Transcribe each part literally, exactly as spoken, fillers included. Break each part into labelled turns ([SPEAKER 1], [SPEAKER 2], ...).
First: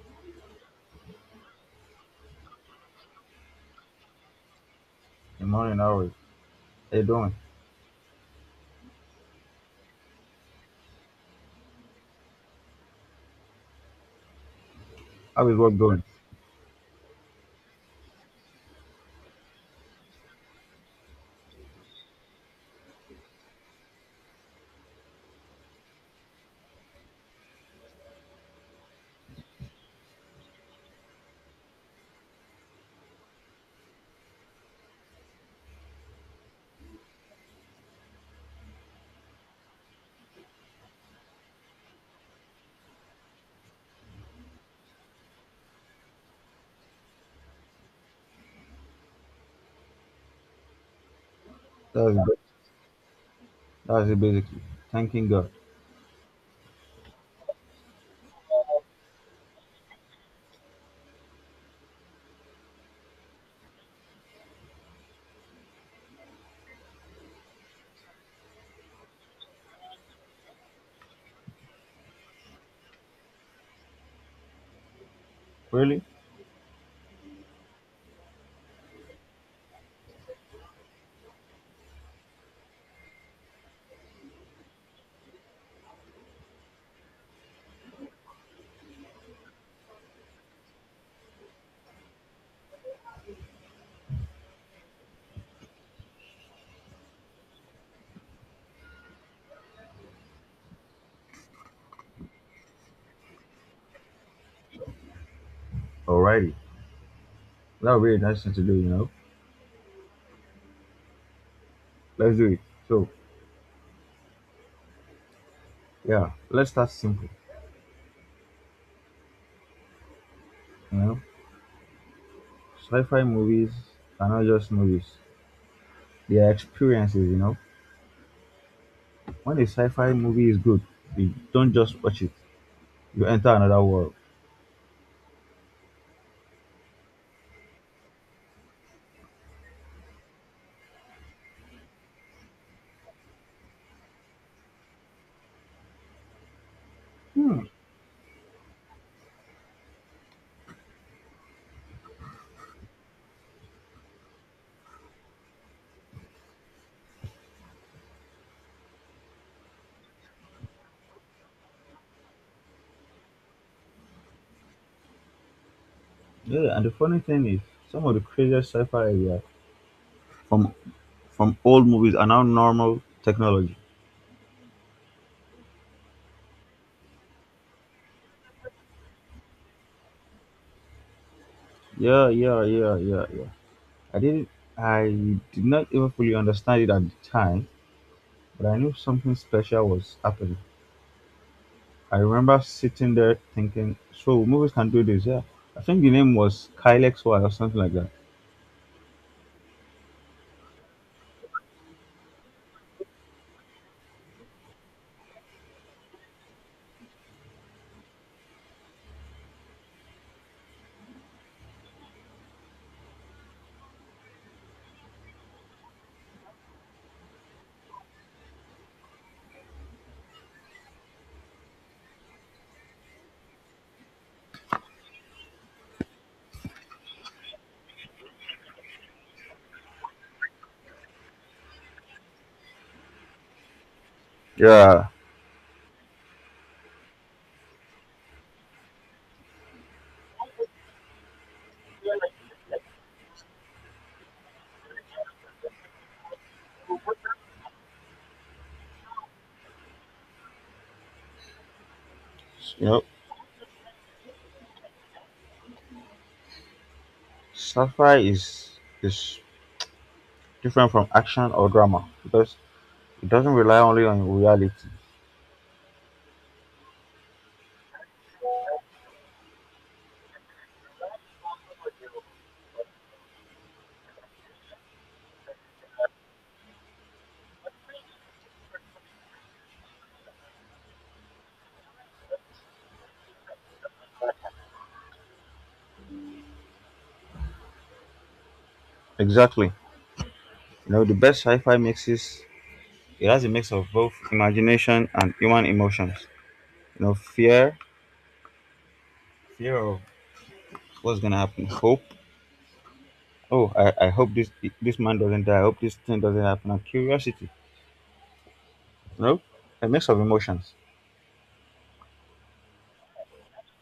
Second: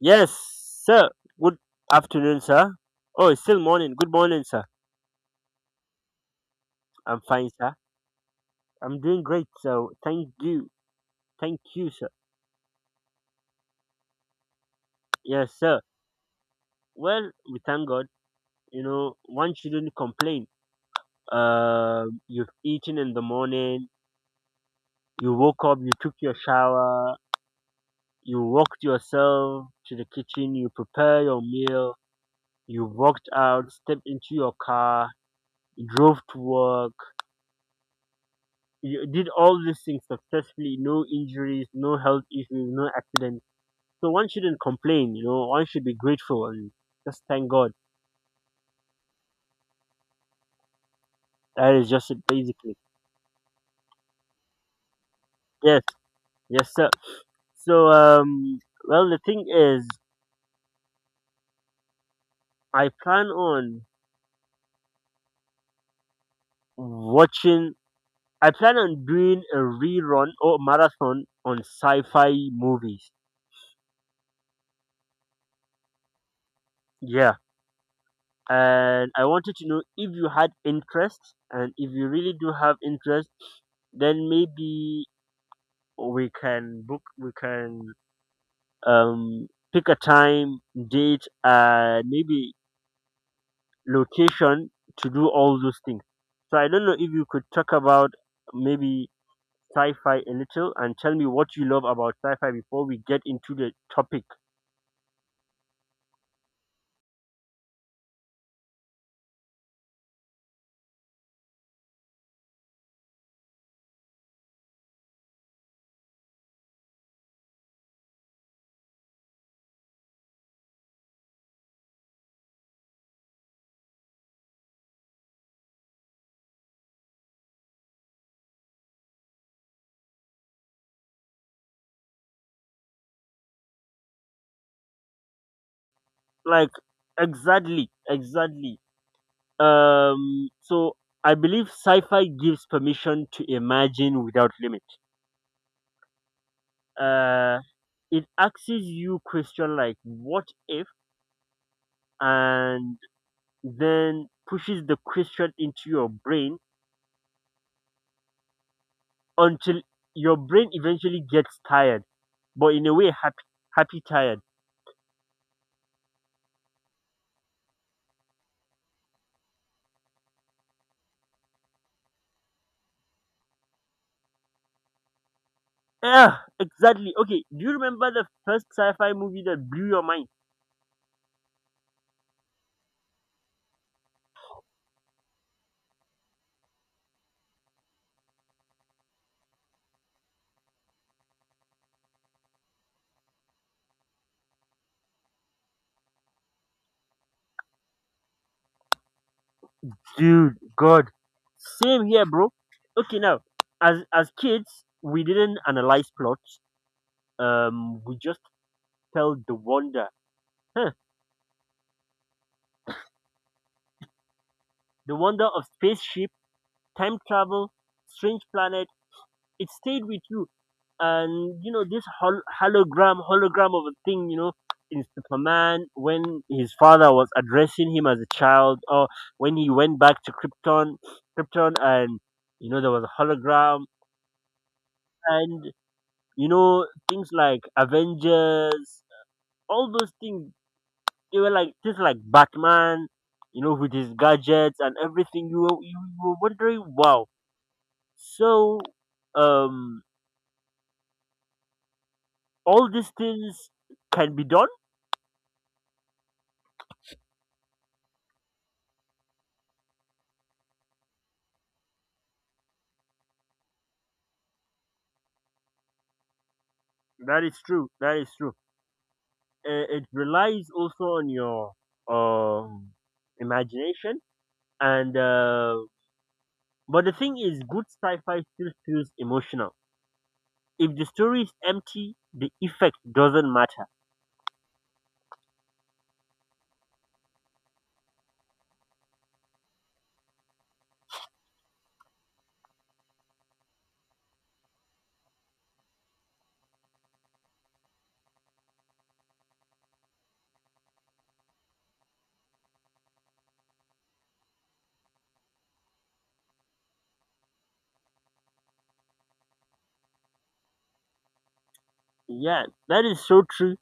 [SPEAKER 1] Yes, sir. Good afternoon, sir. Oh, it's still morning. Good morning, sir.
[SPEAKER 2] Good morning, how Hey,
[SPEAKER 1] I'm
[SPEAKER 2] doing?
[SPEAKER 1] fine, sir. I'm doing great, so thank you. Thank you, sir.
[SPEAKER 2] How
[SPEAKER 1] Yes,
[SPEAKER 2] is work
[SPEAKER 1] sir.
[SPEAKER 2] going?
[SPEAKER 1] Well, we thank God. You know, one shouldn't complain. Um, you've eaten in the morning, you woke up, you took your shower, you walked yourself to the kitchen, you prepare your meal, you walked out, stepped into your car, drove to work, you did all these things successfully, no injuries, no health issues, no accidents. So one shouldn't complain, you know, one should be grateful and just thank God. That is just
[SPEAKER 2] That's
[SPEAKER 1] it
[SPEAKER 2] ba-
[SPEAKER 1] basically.
[SPEAKER 2] that's it basically. Thanking God.
[SPEAKER 1] Yes, yes sir. So um well the thing is I plan on watching I plan on doing a rerun or marathon on sci fi movies.
[SPEAKER 2] Really?
[SPEAKER 1] Yeah. And I wanted to know if you had interest, and if you really do have interest, then maybe we can book we can um pick a time, date, and maybe location to do all those things. So I don't know if you could talk about maybe sci-fi a little and tell me what you love about sci-fi before we get into the topic.
[SPEAKER 2] Alrighty. That really nice thing to do, you know. Let's do it. So yeah, let's start simple. You know, sci-fi movies are not just movies; they are experiences. You know, when a sci-fi movie is good, you don't just watch it; you enter another world.
[SPEAKER 1] like exactly, exactly. Um so I believe sci-fi gives permission to imagine without limit. uh
[SPEAKER 2] Hmm.
[SPEAKER 1] it asks you question like, what if, and then pushes the question into your brain until your brain eventually gets tired, but in a way, happy, happy tired.
[SPEAKER 2] Yeah, and the funny thing is, some of the craziest sci-fi ideas from from old movies are now normal technology.
[SPEAKER 1] Yeah, exactly. Okay, do you remember the first sci-fi movie that blew your mind,
[SPEAKER 2] Yeah, yeah, yeah, yeah, yeah. I didn't I did not even fully understand it at the time, but I knew something special was happening. I remember sitting there thinking, so movies can do this, yeah. I think the name was Kylex Y or something like that.
[SPEAKER 1] dude? God, same here, bro. Okay, now as as kids, we didn't analyze plots. Um, we just felt the wonder, huh, the wonder of spaceship, time travel, strange planet. It stayed with you. And you know this hol- hologram hologram of a thing, you know, in Superman, when his father was addressing him as a child, or when he went back to krypton krypton, and you know there was a hologram.
[SPEAKER 2] Yeah.
[SPEAKER 1] And you know, things like Avengers, all those things, they were like things like Batman, you know, with his gadgets and everything. You were you were wondering, wow. So um
[SPEAKER 2] You
[SPEAKER 1] all
[SPEAKER 2] know,
[SPEAKER 1] these things can be done.
[SPEAKER 2] sci-fi is is different from action or drama because it doesn't rely only on reality.
[SPEAKER 1] That is true, that is true. Uh, it relies also on your um imagination. And uh, But the thing is, good sci-fi still feels emotional. If the story is empty, the effect doesn't matter.
[SPEAKER 2] Exactly. You know, the best sci-fi mixes it has a mix of both imagination and human emotions. You know, fear, fear of what's gonna happen, hope, oh I, I hope this this man doesn't die. I hope this thing doesn't happen, and curiosity, you know, a mix of emotions.
[SPEAKER 1] Yeah, that is so true.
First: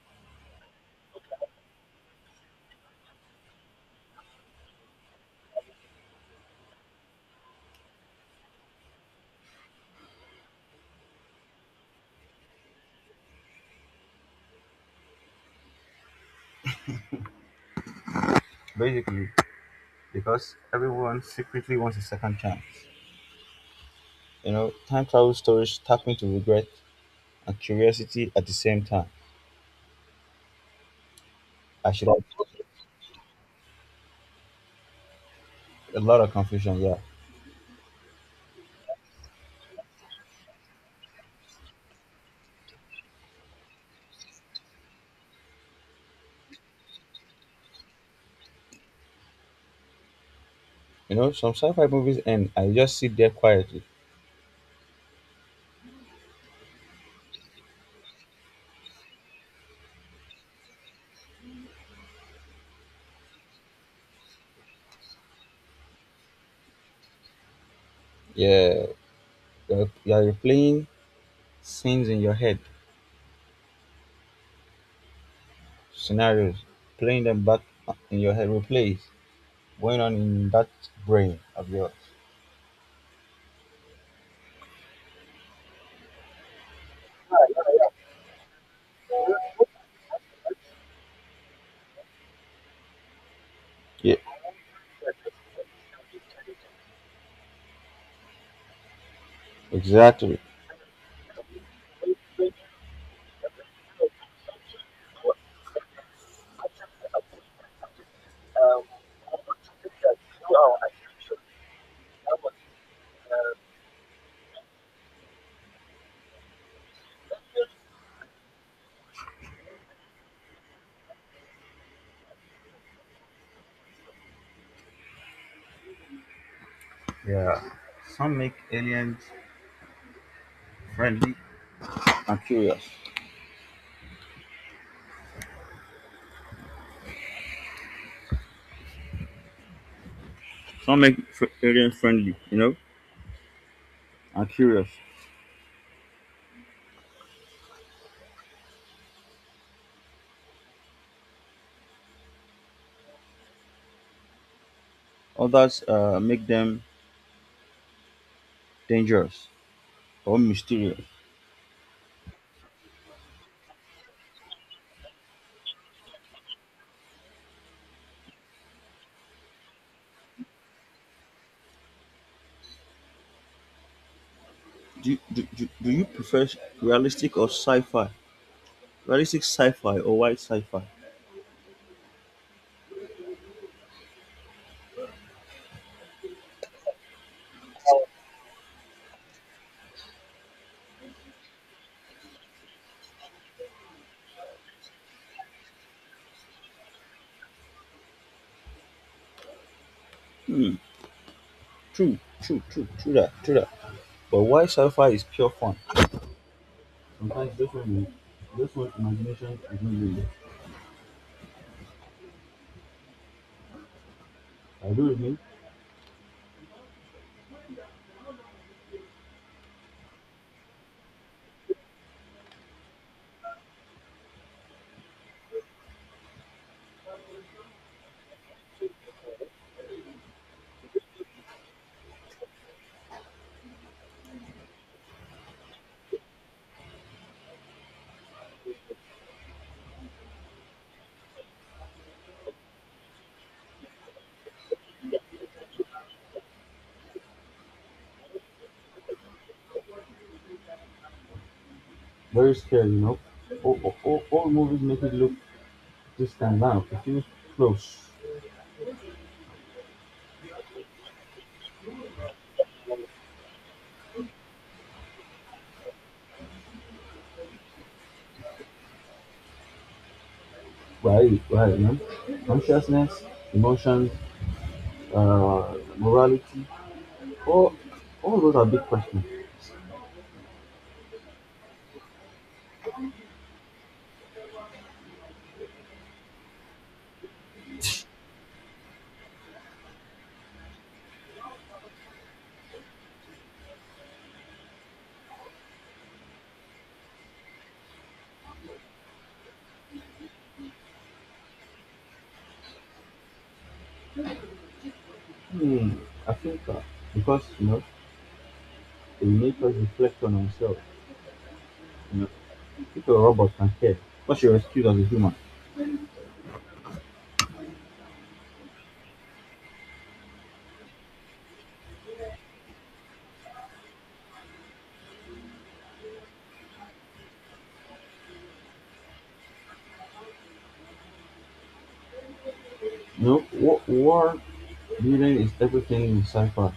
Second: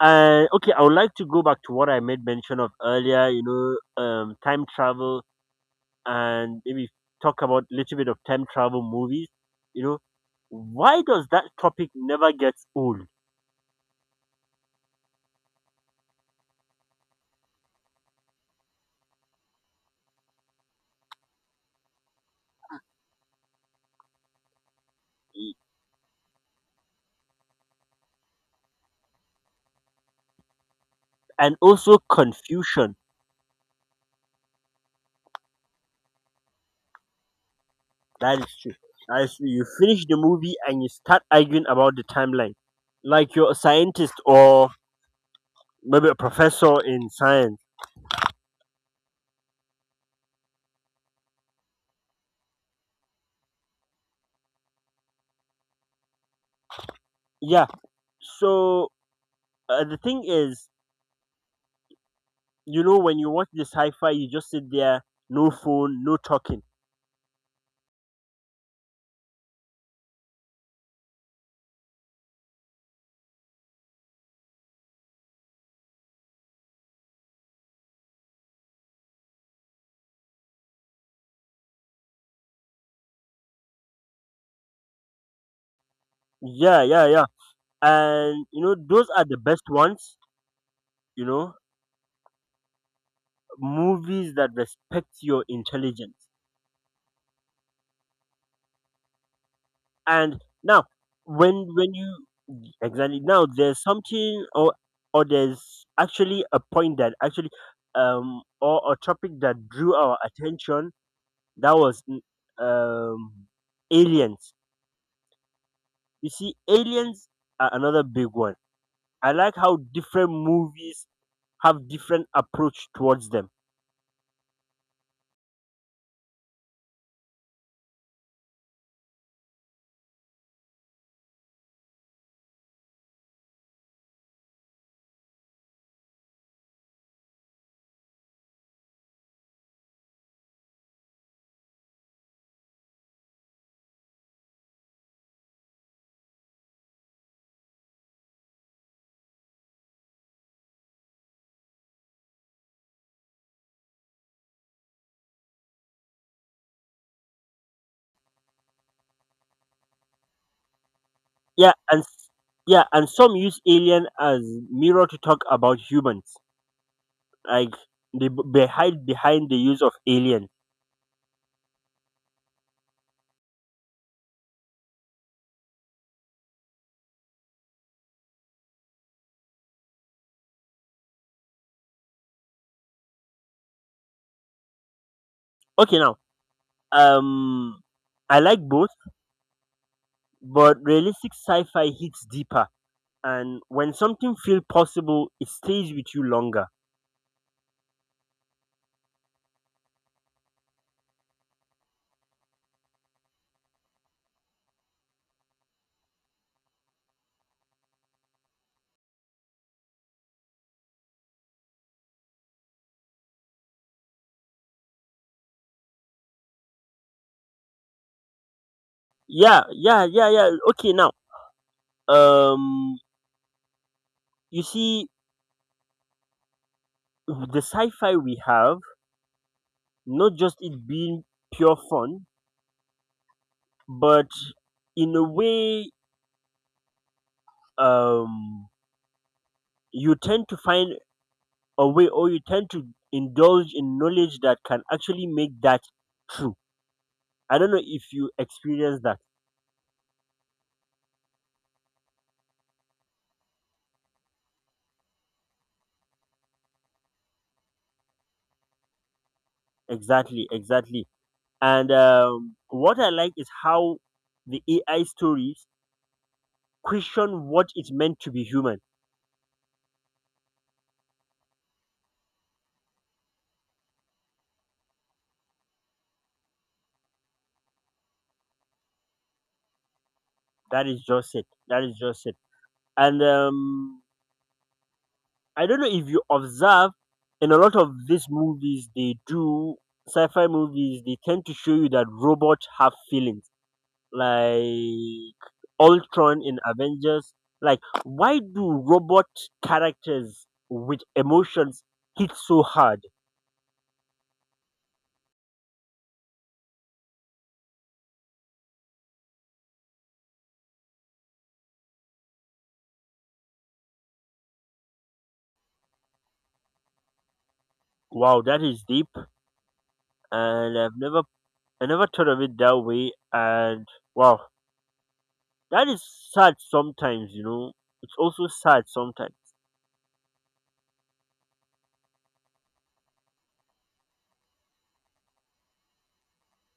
[SPEAKER 1] uh, Okay, I would like to go back to what I made mention of earlier, you know, um, time travel, and maybe talk about a little bit of time travel movies. You know, why does that topic never get old?
[SPEAKER 2] Basically because everyone secretly wants a second chance. You know, time travel
[SPEAKER 1] E-
[SPEAKER 2] stories tap into regret and curiosity at the same time.
[SPEAKER 1] and
[SPEAKER 2] I
[SPEAKER 1] also
[SPEAKER 2] should have
[SPEAKER 1] confusion.
[SPEAKER 2] a lot of confusion, yeah.
[SPEAKER 1] That is true. That is true. You finish the movie and you start arguing about the timeline, like you're a scientist or maybe a professor in science.
[SPEAKER 2] You know, some sci-fi movies and I just sit there quietly.
[SPEAKER 1] Yeah. So uh, the thing is, you know, when you watch the sci-fi, you just sit there, no phone, no talking.
[SPEAKER 2] Yeah, you're, you're replaying scenes in your head, scenarios, playing them back in your head, replays going on in that brain of yours.
[SPEAKER 1] Yeah, yeah, yeah. And you know, those are the best ones. You know,
[SPEAKER 2] Yeah.
[SPEAKER 1] movies that respect your intelligence.
[SPEAKER 2] Exactly.
[SPEAKER 1] And now, when when you exactly, now there's something, or or there's actually a point that actually um or a topic that drew our attention that was mm, um aliens. You see, aliens are another big one. I like how different movies have different approach towards them.
[SPEAKER 2] Yeah. Some make aliens friendly and curious. Some make fr- alien friendly, you know? And curious. Others uh, make them dangerous or mysterious.
[SPEAKER 1] Yeah, and s- yeah, and some use alien as mirror to talk about humans. Like, they b- they hide behind the use of alien.
[SPEAKER 2] Do, do, do, do you prefer realistic or sci-fi? Realistic sci-fi or white sci-fi?
[SPEAKER 1] Okay, now, um, I like both, but realistic sci-fi hits deeper, and when something feels possible, it stays with you longer.
[SPEAKER 2] Hmm. True, true, true, true that, true that. But white sci-fi is pure fun. Sometimes this one, this one imagination is not real. I do it mean
[SPEAKER 1] Yeah, yeah, yeah, yeah. Okay, now, um, you see, the sci-fi we have, not just it being pure fun, but in a way, um, you tend to find a way, or you tend to indulge in knowledge that can actually make that true. I don't know if you experience that.
[SPEAKER 2] very scary, you know. All, all, all movies make it look. This time round, confused flows
[SPEAKER 1] Exactly, exactly. And um, what I like is how the A I stories question what it meant to be human.
[SPEAKER 2] where, right, right. You know, consciousness, emotions, uh, morality, all, all those are big questions.
[SPEAKER 1] That is just it. That is just it. And um, I don't know if you observe, in a lot of these movies they do, sci-fi movies, they tend to show you that robots have feelings, like Ultron in Avengers. Like, why do robot characters with emotions hit so hard?
[SPEAKER 2] Hmm, I think uh, because you know they make us reflect on ourselves. You know, if a robot can care, what's your excuse as a human?
[SPEAKER 1] Wow, that is deep. And I've never I never thought of it that way. And wow, that is sad sometimes, you know. It's also sad sometimes.
[SPEAKER 2] You know, what war building is everything in cipher.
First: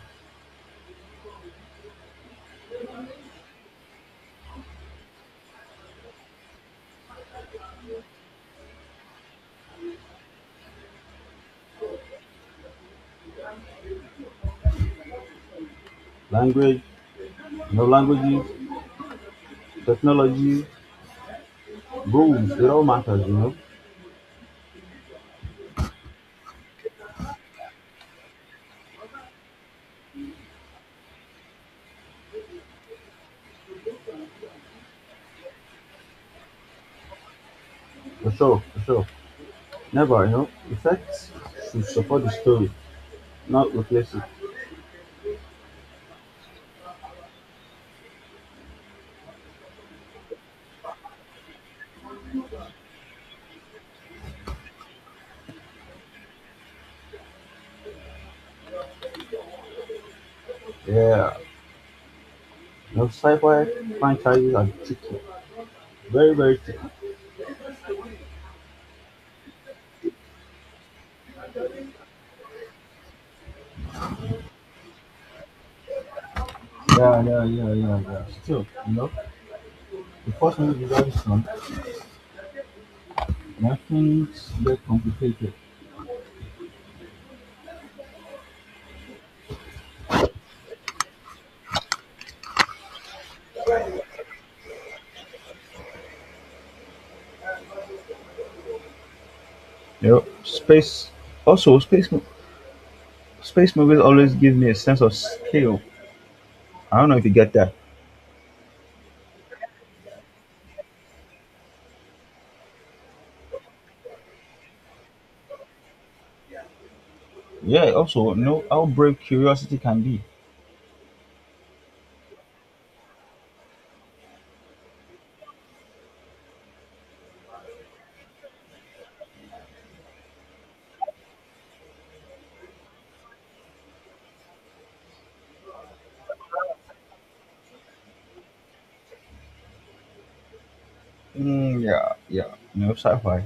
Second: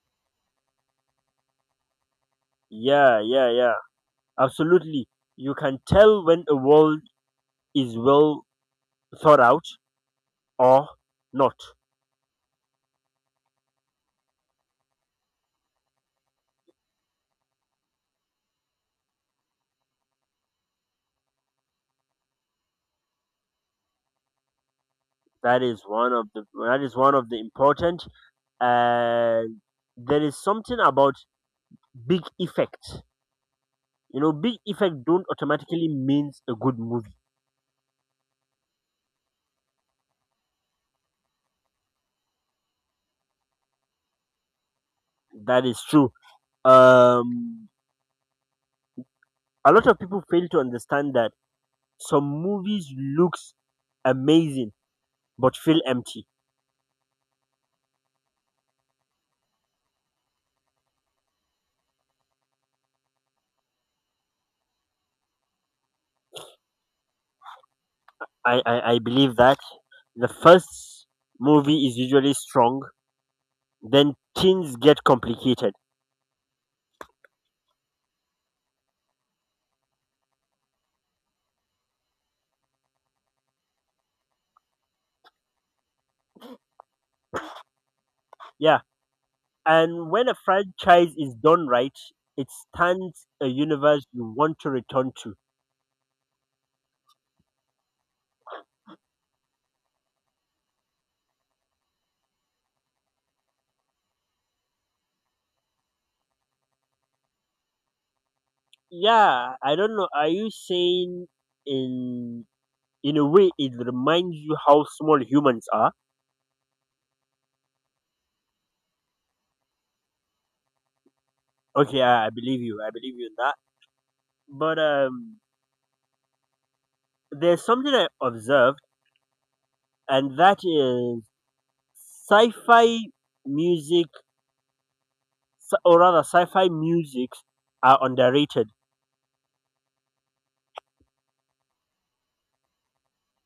[SPEAKER 1] Yeah, yeah, yeah. Absolutely. You can tell when a world is well thought out or not.
[SPEAKER 2] Language, you know, languages, technology, rules, it all matters, you know.
[SPEAKER 1] That is one of the that is one of the important. And there is something about big effect. You know, big effect don't automatically means a good movie.
[SPEAKER 2] For sure, for sure. Never, you know, effects should support the story, not replace it.
[SPEAKER 1] That is true. Um a lot of people fail to understand that some movies looks amazing but feel empty.
[SPEAKER 2] Yeah, no sci-fi franchises are tricky, very very tricky.
[SPEAKER 1] i i, I believe that the first movie is usually strong, then things get complicated.
[SPEAKER 2] Yeah, yeah, yeah, yeah, yeah. Still, you know, the first movie usually strong, and things get complicated.
[SPEAKER 1] Yeah, and when a franchise is done right, it stands a universe you want to return to.
[SPEAKER 2] You know, space. Also, space mo- Space movies always give me a sense of scale. I don't know if you get that.
[SPEAKER 1] Yeah, I don't know, are you saying, in in a way it reminds you how small humans are?
[SPEAKER 2] Yeah. Also, you know how brave curiosity can be.
[SPEAKER 1] Okay i, I believe you, I believe you in that, but um there's something I observed, and that is sci-fi music, s- or rather, sci-fi musics are underrated,
[SPEAKER 2] Mm, yeah, yeah. You know, sci-fi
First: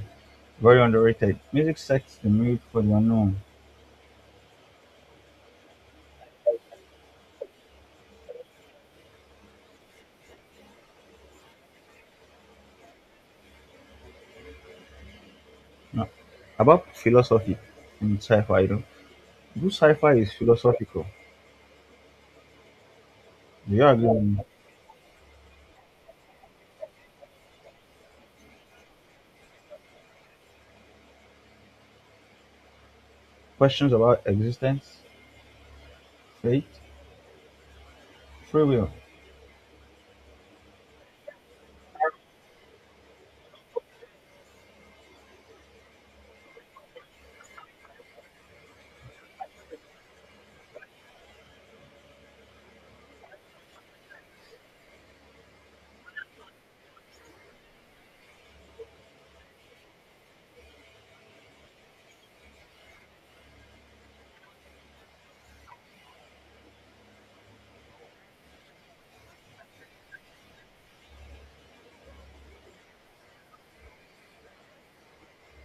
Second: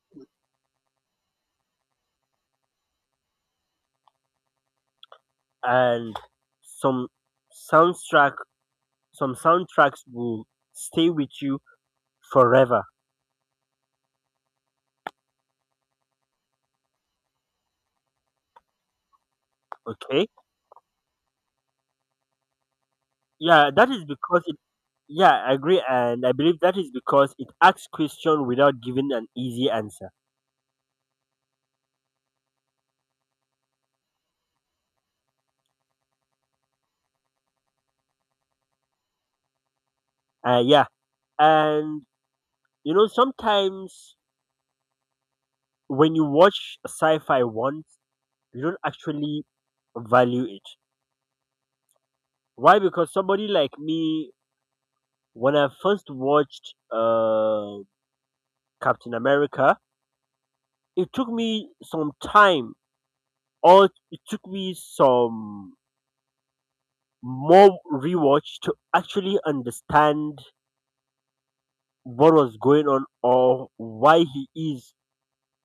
[SPEAKER 2] very underrated. Music sets the mood for the unknown.
[SPEAKER 1] and some soundtrack, some soundtracks will stay with you forever.
[SPEAKER 2] No. About philosophy in sci-fi, you know, good sci-fi
[SPEAKER 1] Okay,
[SPEAKER 2] is philosophical.
[SPEAKER 1] yeah,
[SPEAKER 2] Do you
[SPEAKER 1] that is
[SPEAKER 2] agree on
[SPEAKER 1] because it. Yeah, I agree, and I believe that is because it asks question without giving an easy answer.
[SPEAKER 2] questions about existence, fate, free will?
[SPEAKER 1] Uh, yeah, and you know sometimes when you watch sci-fi once, you don't actually value it. Why? Because somebody like me, when I first watched uh, Captain America, it took me some time, or it took me some more rewatch to actually understand what was going on or why he is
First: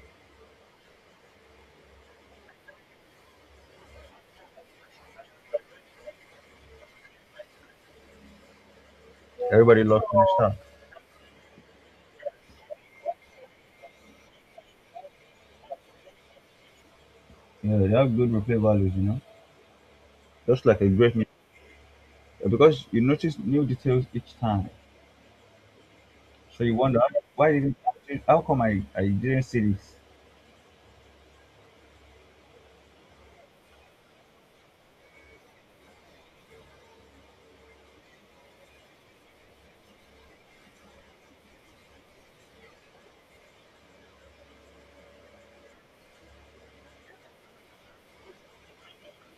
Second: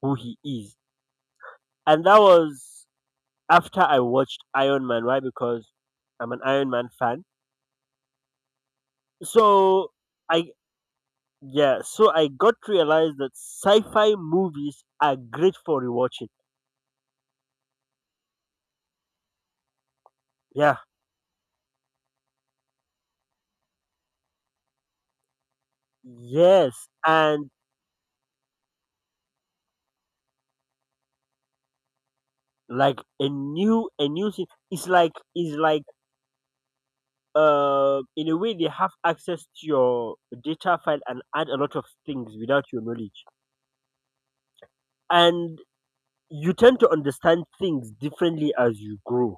[SPEAKER 1] who he is. And that was after I watched Iron Man. Why? Because I'm an Iron Man fan.
[SPEAKER 2] Everybody
[SPEAKER 1] So
[SPEAKER 2] loves new
[SPEAKER 1] I
[SPEAKER 2] stuff.
[SPEAKER 1] yeah, so I got to realize that sci-fi movies are great for rewatching.
[SPEAKER 2] Yeah, they have good replay values, you know. Just
[SPEAKER 1] Yeah,
[SPEAKER 2] like a great mu- Because you notice new details each time. So you
[SPEAKER 1] yes,
[SPEAKER 2] wonder, "How-
[SPEAKER 1] and
[SPEAKER 2] why didn't, how come I, I didn't see this?"
[SPEAKER 1] like a new a new thing. It's like it's like uh in a way they have access to your data file and add a lot of things without your knowledge, and you tend to understand things differently as you grow.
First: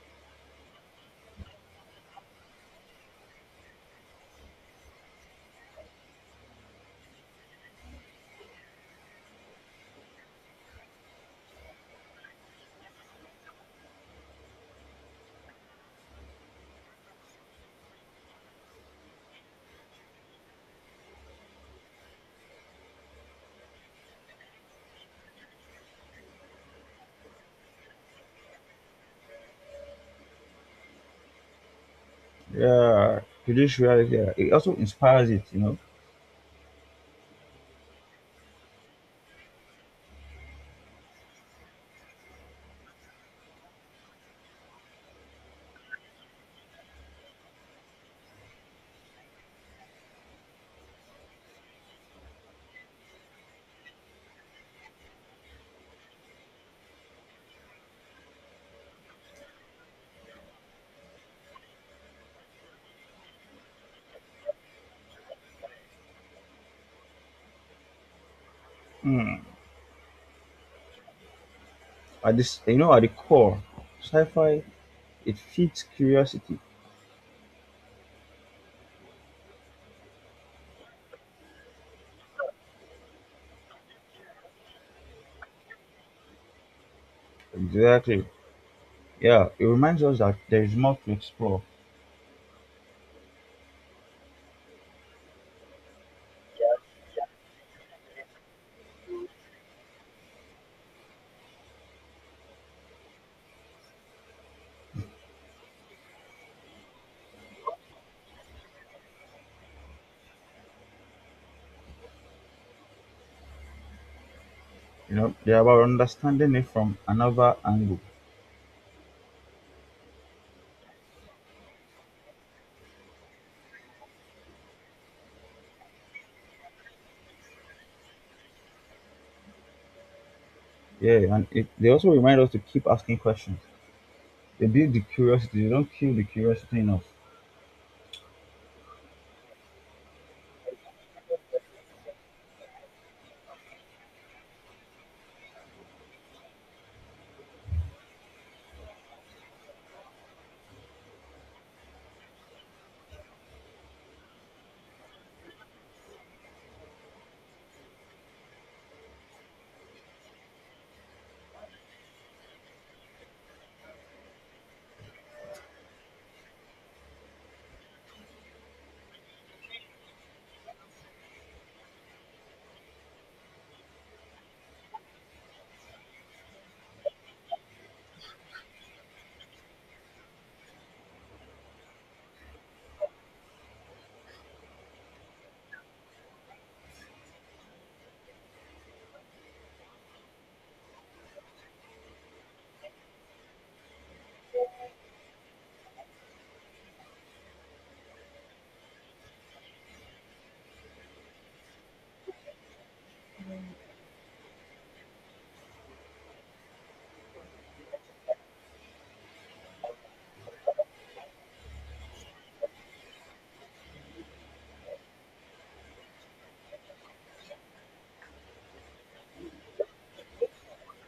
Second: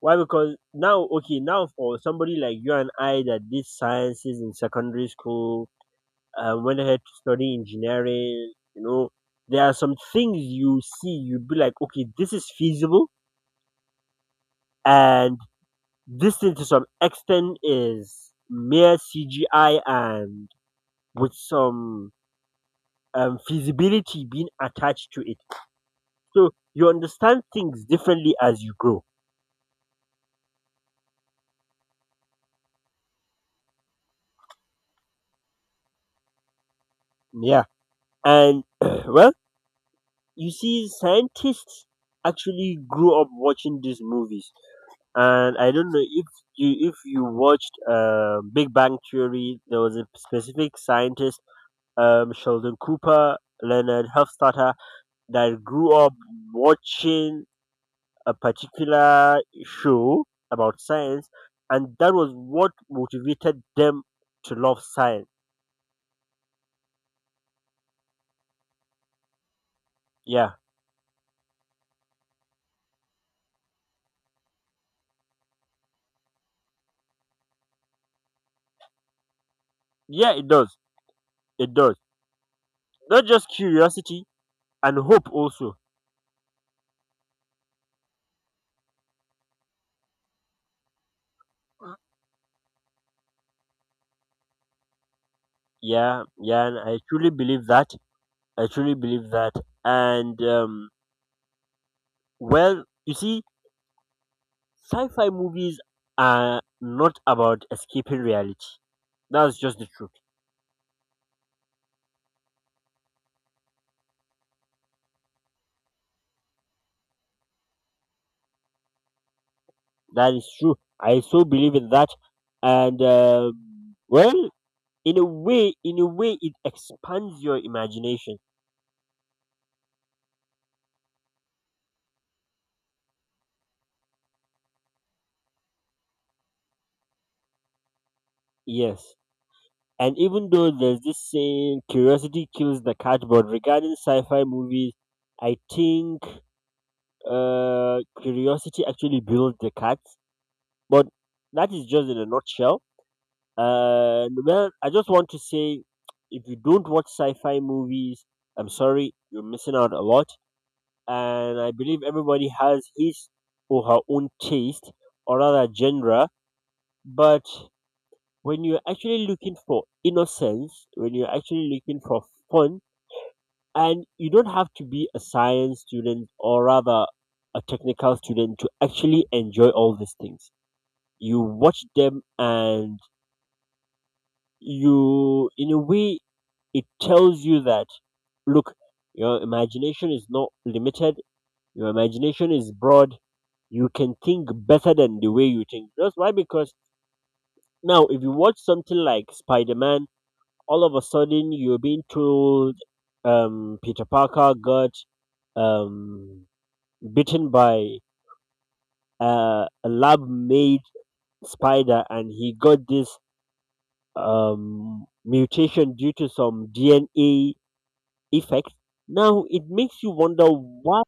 [SPEAKER 1] Why? Because now, okay, now for somebody like you and I that did sciences in secondary school, I went ahead to study engineering. You know, there are some things you see, you'd be like, okay, this is feasible, and this thing to some extent is mere C G I and with some um, feasibility being attached to it. So you understand things differently as you grow.
[SPEAKER 2] Yeah, today's reality. Yeah. It also inspires it, you know.
[SPEAKER 1] Yeah. And, well, you see, scientists actually grew up watching these movies. And I don't know if you if you watched uh, Big Bang Theory. There was a specific scientist, um, Sheldon Cooper, Leonard Hofstadter, that grew up watching a particular show about science, and that was what motivated them to love science.
[SPEAKER 2] Hmm.
[SPEAKER 1] Yeah,
[SPEAKER 2] At this, you know, at the core, sci-fi it feeds curiosity.
[SPEAKER 1] yeah, it does, it does. Not just curiosity, and hope also.
[SPEAKER 2] Exactly. Yeah, it reminds us that there is more to explore.
[SPEAKER 1] Yeah, yeah, and I truly believe that. I truly believe that, and um, well, you see, sci-fi movies are not about escaping reality. That's just the truth.
[SPEAKER 2] You know, they're about understanding it from another angle.
[SPEAKER 1] That is true. I so believe in that, and um, well, in a way, in a way, it expands your imagination.
[SPEAKER 2] Yeah, and it, they also remind us to keep asking questions. They build the curiosity, they don't kill the curiosity enough.
[SPEAKER 1] Yes, and even though there's this saying, "Curiosity kills the cat," but regarding sci-fi movies, I think, uh, curiosity actually builds the cat. But that is just in a nutshell. And well, I just want to say, if you don't watch sci fi movies, I'm sorry, you're missing out a lot. And I believe everybody has his or her own taste, or rather genre. But when you're actually looking for innocence, when you're actually looking for fun, and you don't have to be a science student, or rather a technical student, to actually enjoy all these things. You watch them, and you, in a way, it tells you that, look, your imagination is not limited, your imagination is broad, you can think better than the way you think. That's why, because now if you watch something like Spider-Man, all of a sudden you're being told, um Peter Parker got um bitten by uh, a lab made spider, and he got this um mutation due to some DNA effects. Now it makes you wonder, why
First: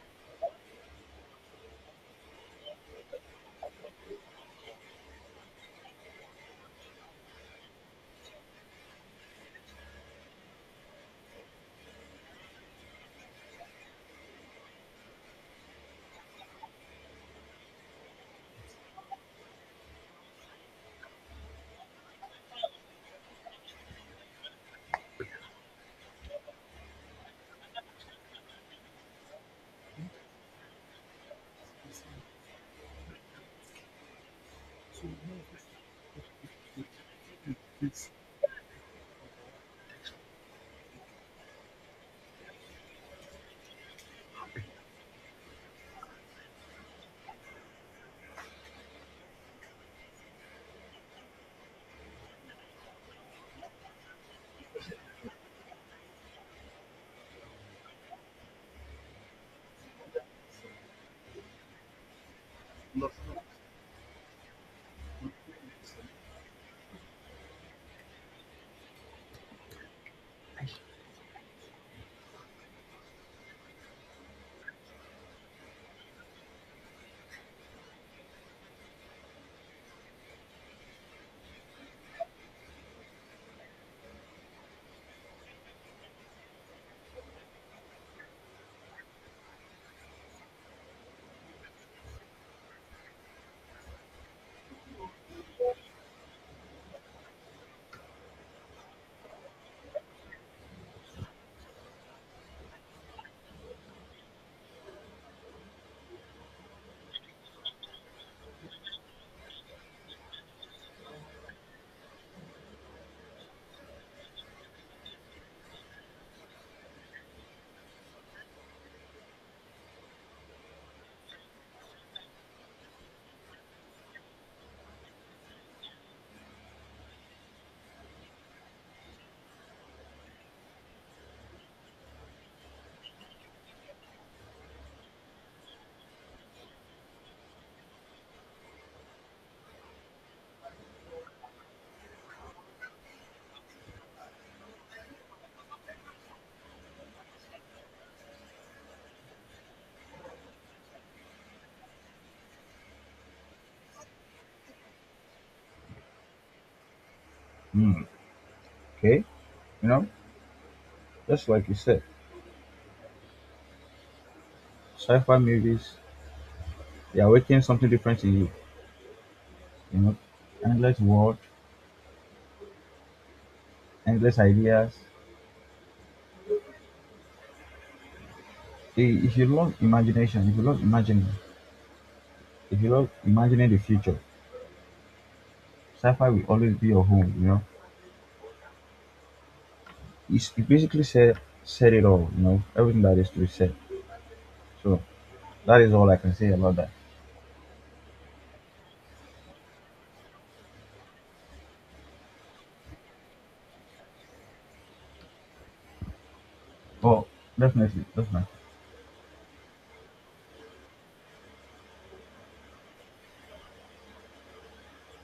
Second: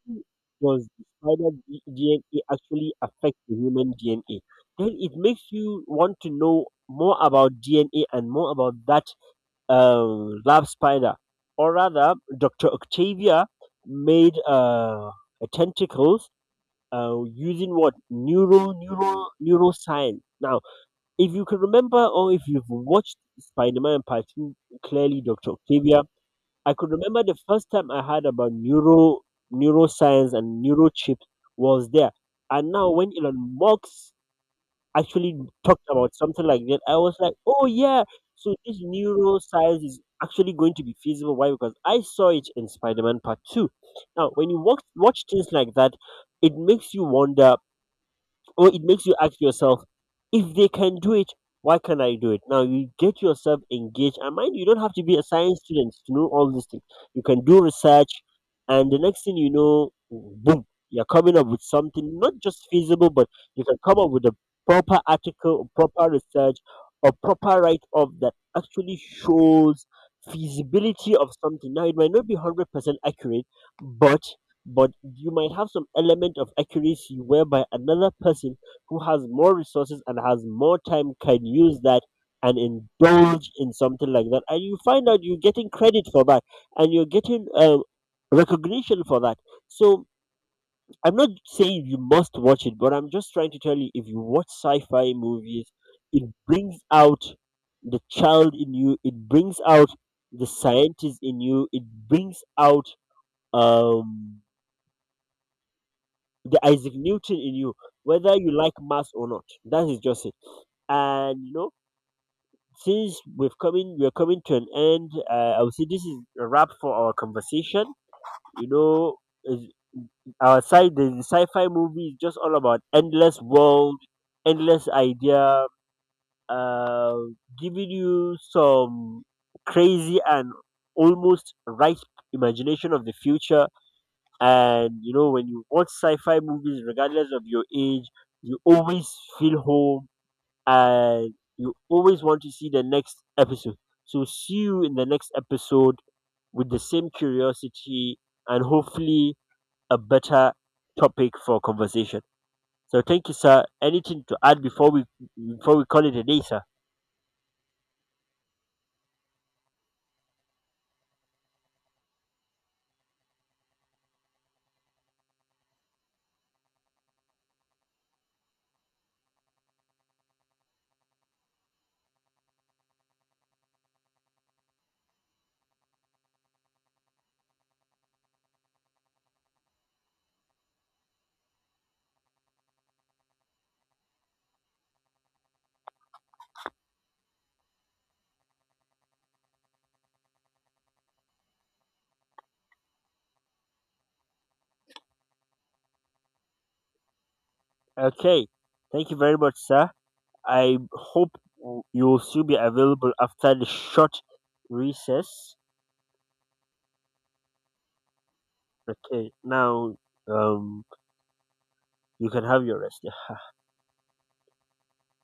[SPEAKER 1] does the spider D- DNA actually affect the human D N A? Then it makes you want to know more about D N A, and more about that um, lab spider, or rather, doctor Octavia made uh, a tentacles uh, using what, neural neural neuroscience. Now, if you can remember, or if you've watched Spider-Man Part Two, clearly doctor Octavia, I could remember the first time I heard about neuro neuroscience and neurochip was there. And now when Elon Musk actually talked about something like that, I was like, oh yeah, so this neuroscience is actually going to be feasible. Why? Because I saw it in Spider-Man Part Two. Now, when you watch watch things like that, it makes you wonder, or it makes you ask yourself, if they can do it, why can't I do it? Now you get yourself engaged, and mind you, you don't have to be a science student to know all these things. You can do research, and the next thing you know, boom, you're coming up with something not just feasible, but you can come up with a proper article, proper research, or proper write up that actually shows feasibility of something. Now it might not be hundred percent accurate, but but you might have some element of accuracy whereby another person who has more resources and has more time can use that and indulge in something like that, and you find out you're getting credit for that, and you're getting uh, recognition for that. So I'm not saying you must watch it, but I'm just trying to tell you, if you watch sci-fi movies, it brings out the child in you, it brings out the scientist in you, it brings out um the Isaac Newton in you, whether you like math or not. That is just it. And you know, since we've coming, we're coming to an end. Uh, I would say this is a wrap for our conversation. You know, is- our side, the sci-fi movie is just all about endless world, endless idea, uh, giving you some crazy and almost right imagination of the future. And you know, when you watch sci-fi movies, regardless of your age, you always feel home, and you always want to see the next episode. So see you in the next episode with the same curiosity, and hopefully a better topic for conversation. So thank you, sir. Anything to add before we before we call it a day, sir?
[SPEAKER 2] Hmm. Okay, you know, just like you said, sci-fi movies, they awaken something different in you. You know, endless world, endless ideas. I- if you love imagination, if you love imagining if you love imagining the future, sci-fi will always be your home. You know, it's, it basically said, said it all, you know, everything that is to be said. So that is all I can say about that.
[SPEAKER 1] Okay. Thank you very much, sir. I hope you will still be available after the short recess.
[SPEAKER 2] Well, definitely, definitely.
[SPEAKER 1] Okay, now, um, you can have your rest. Yeah?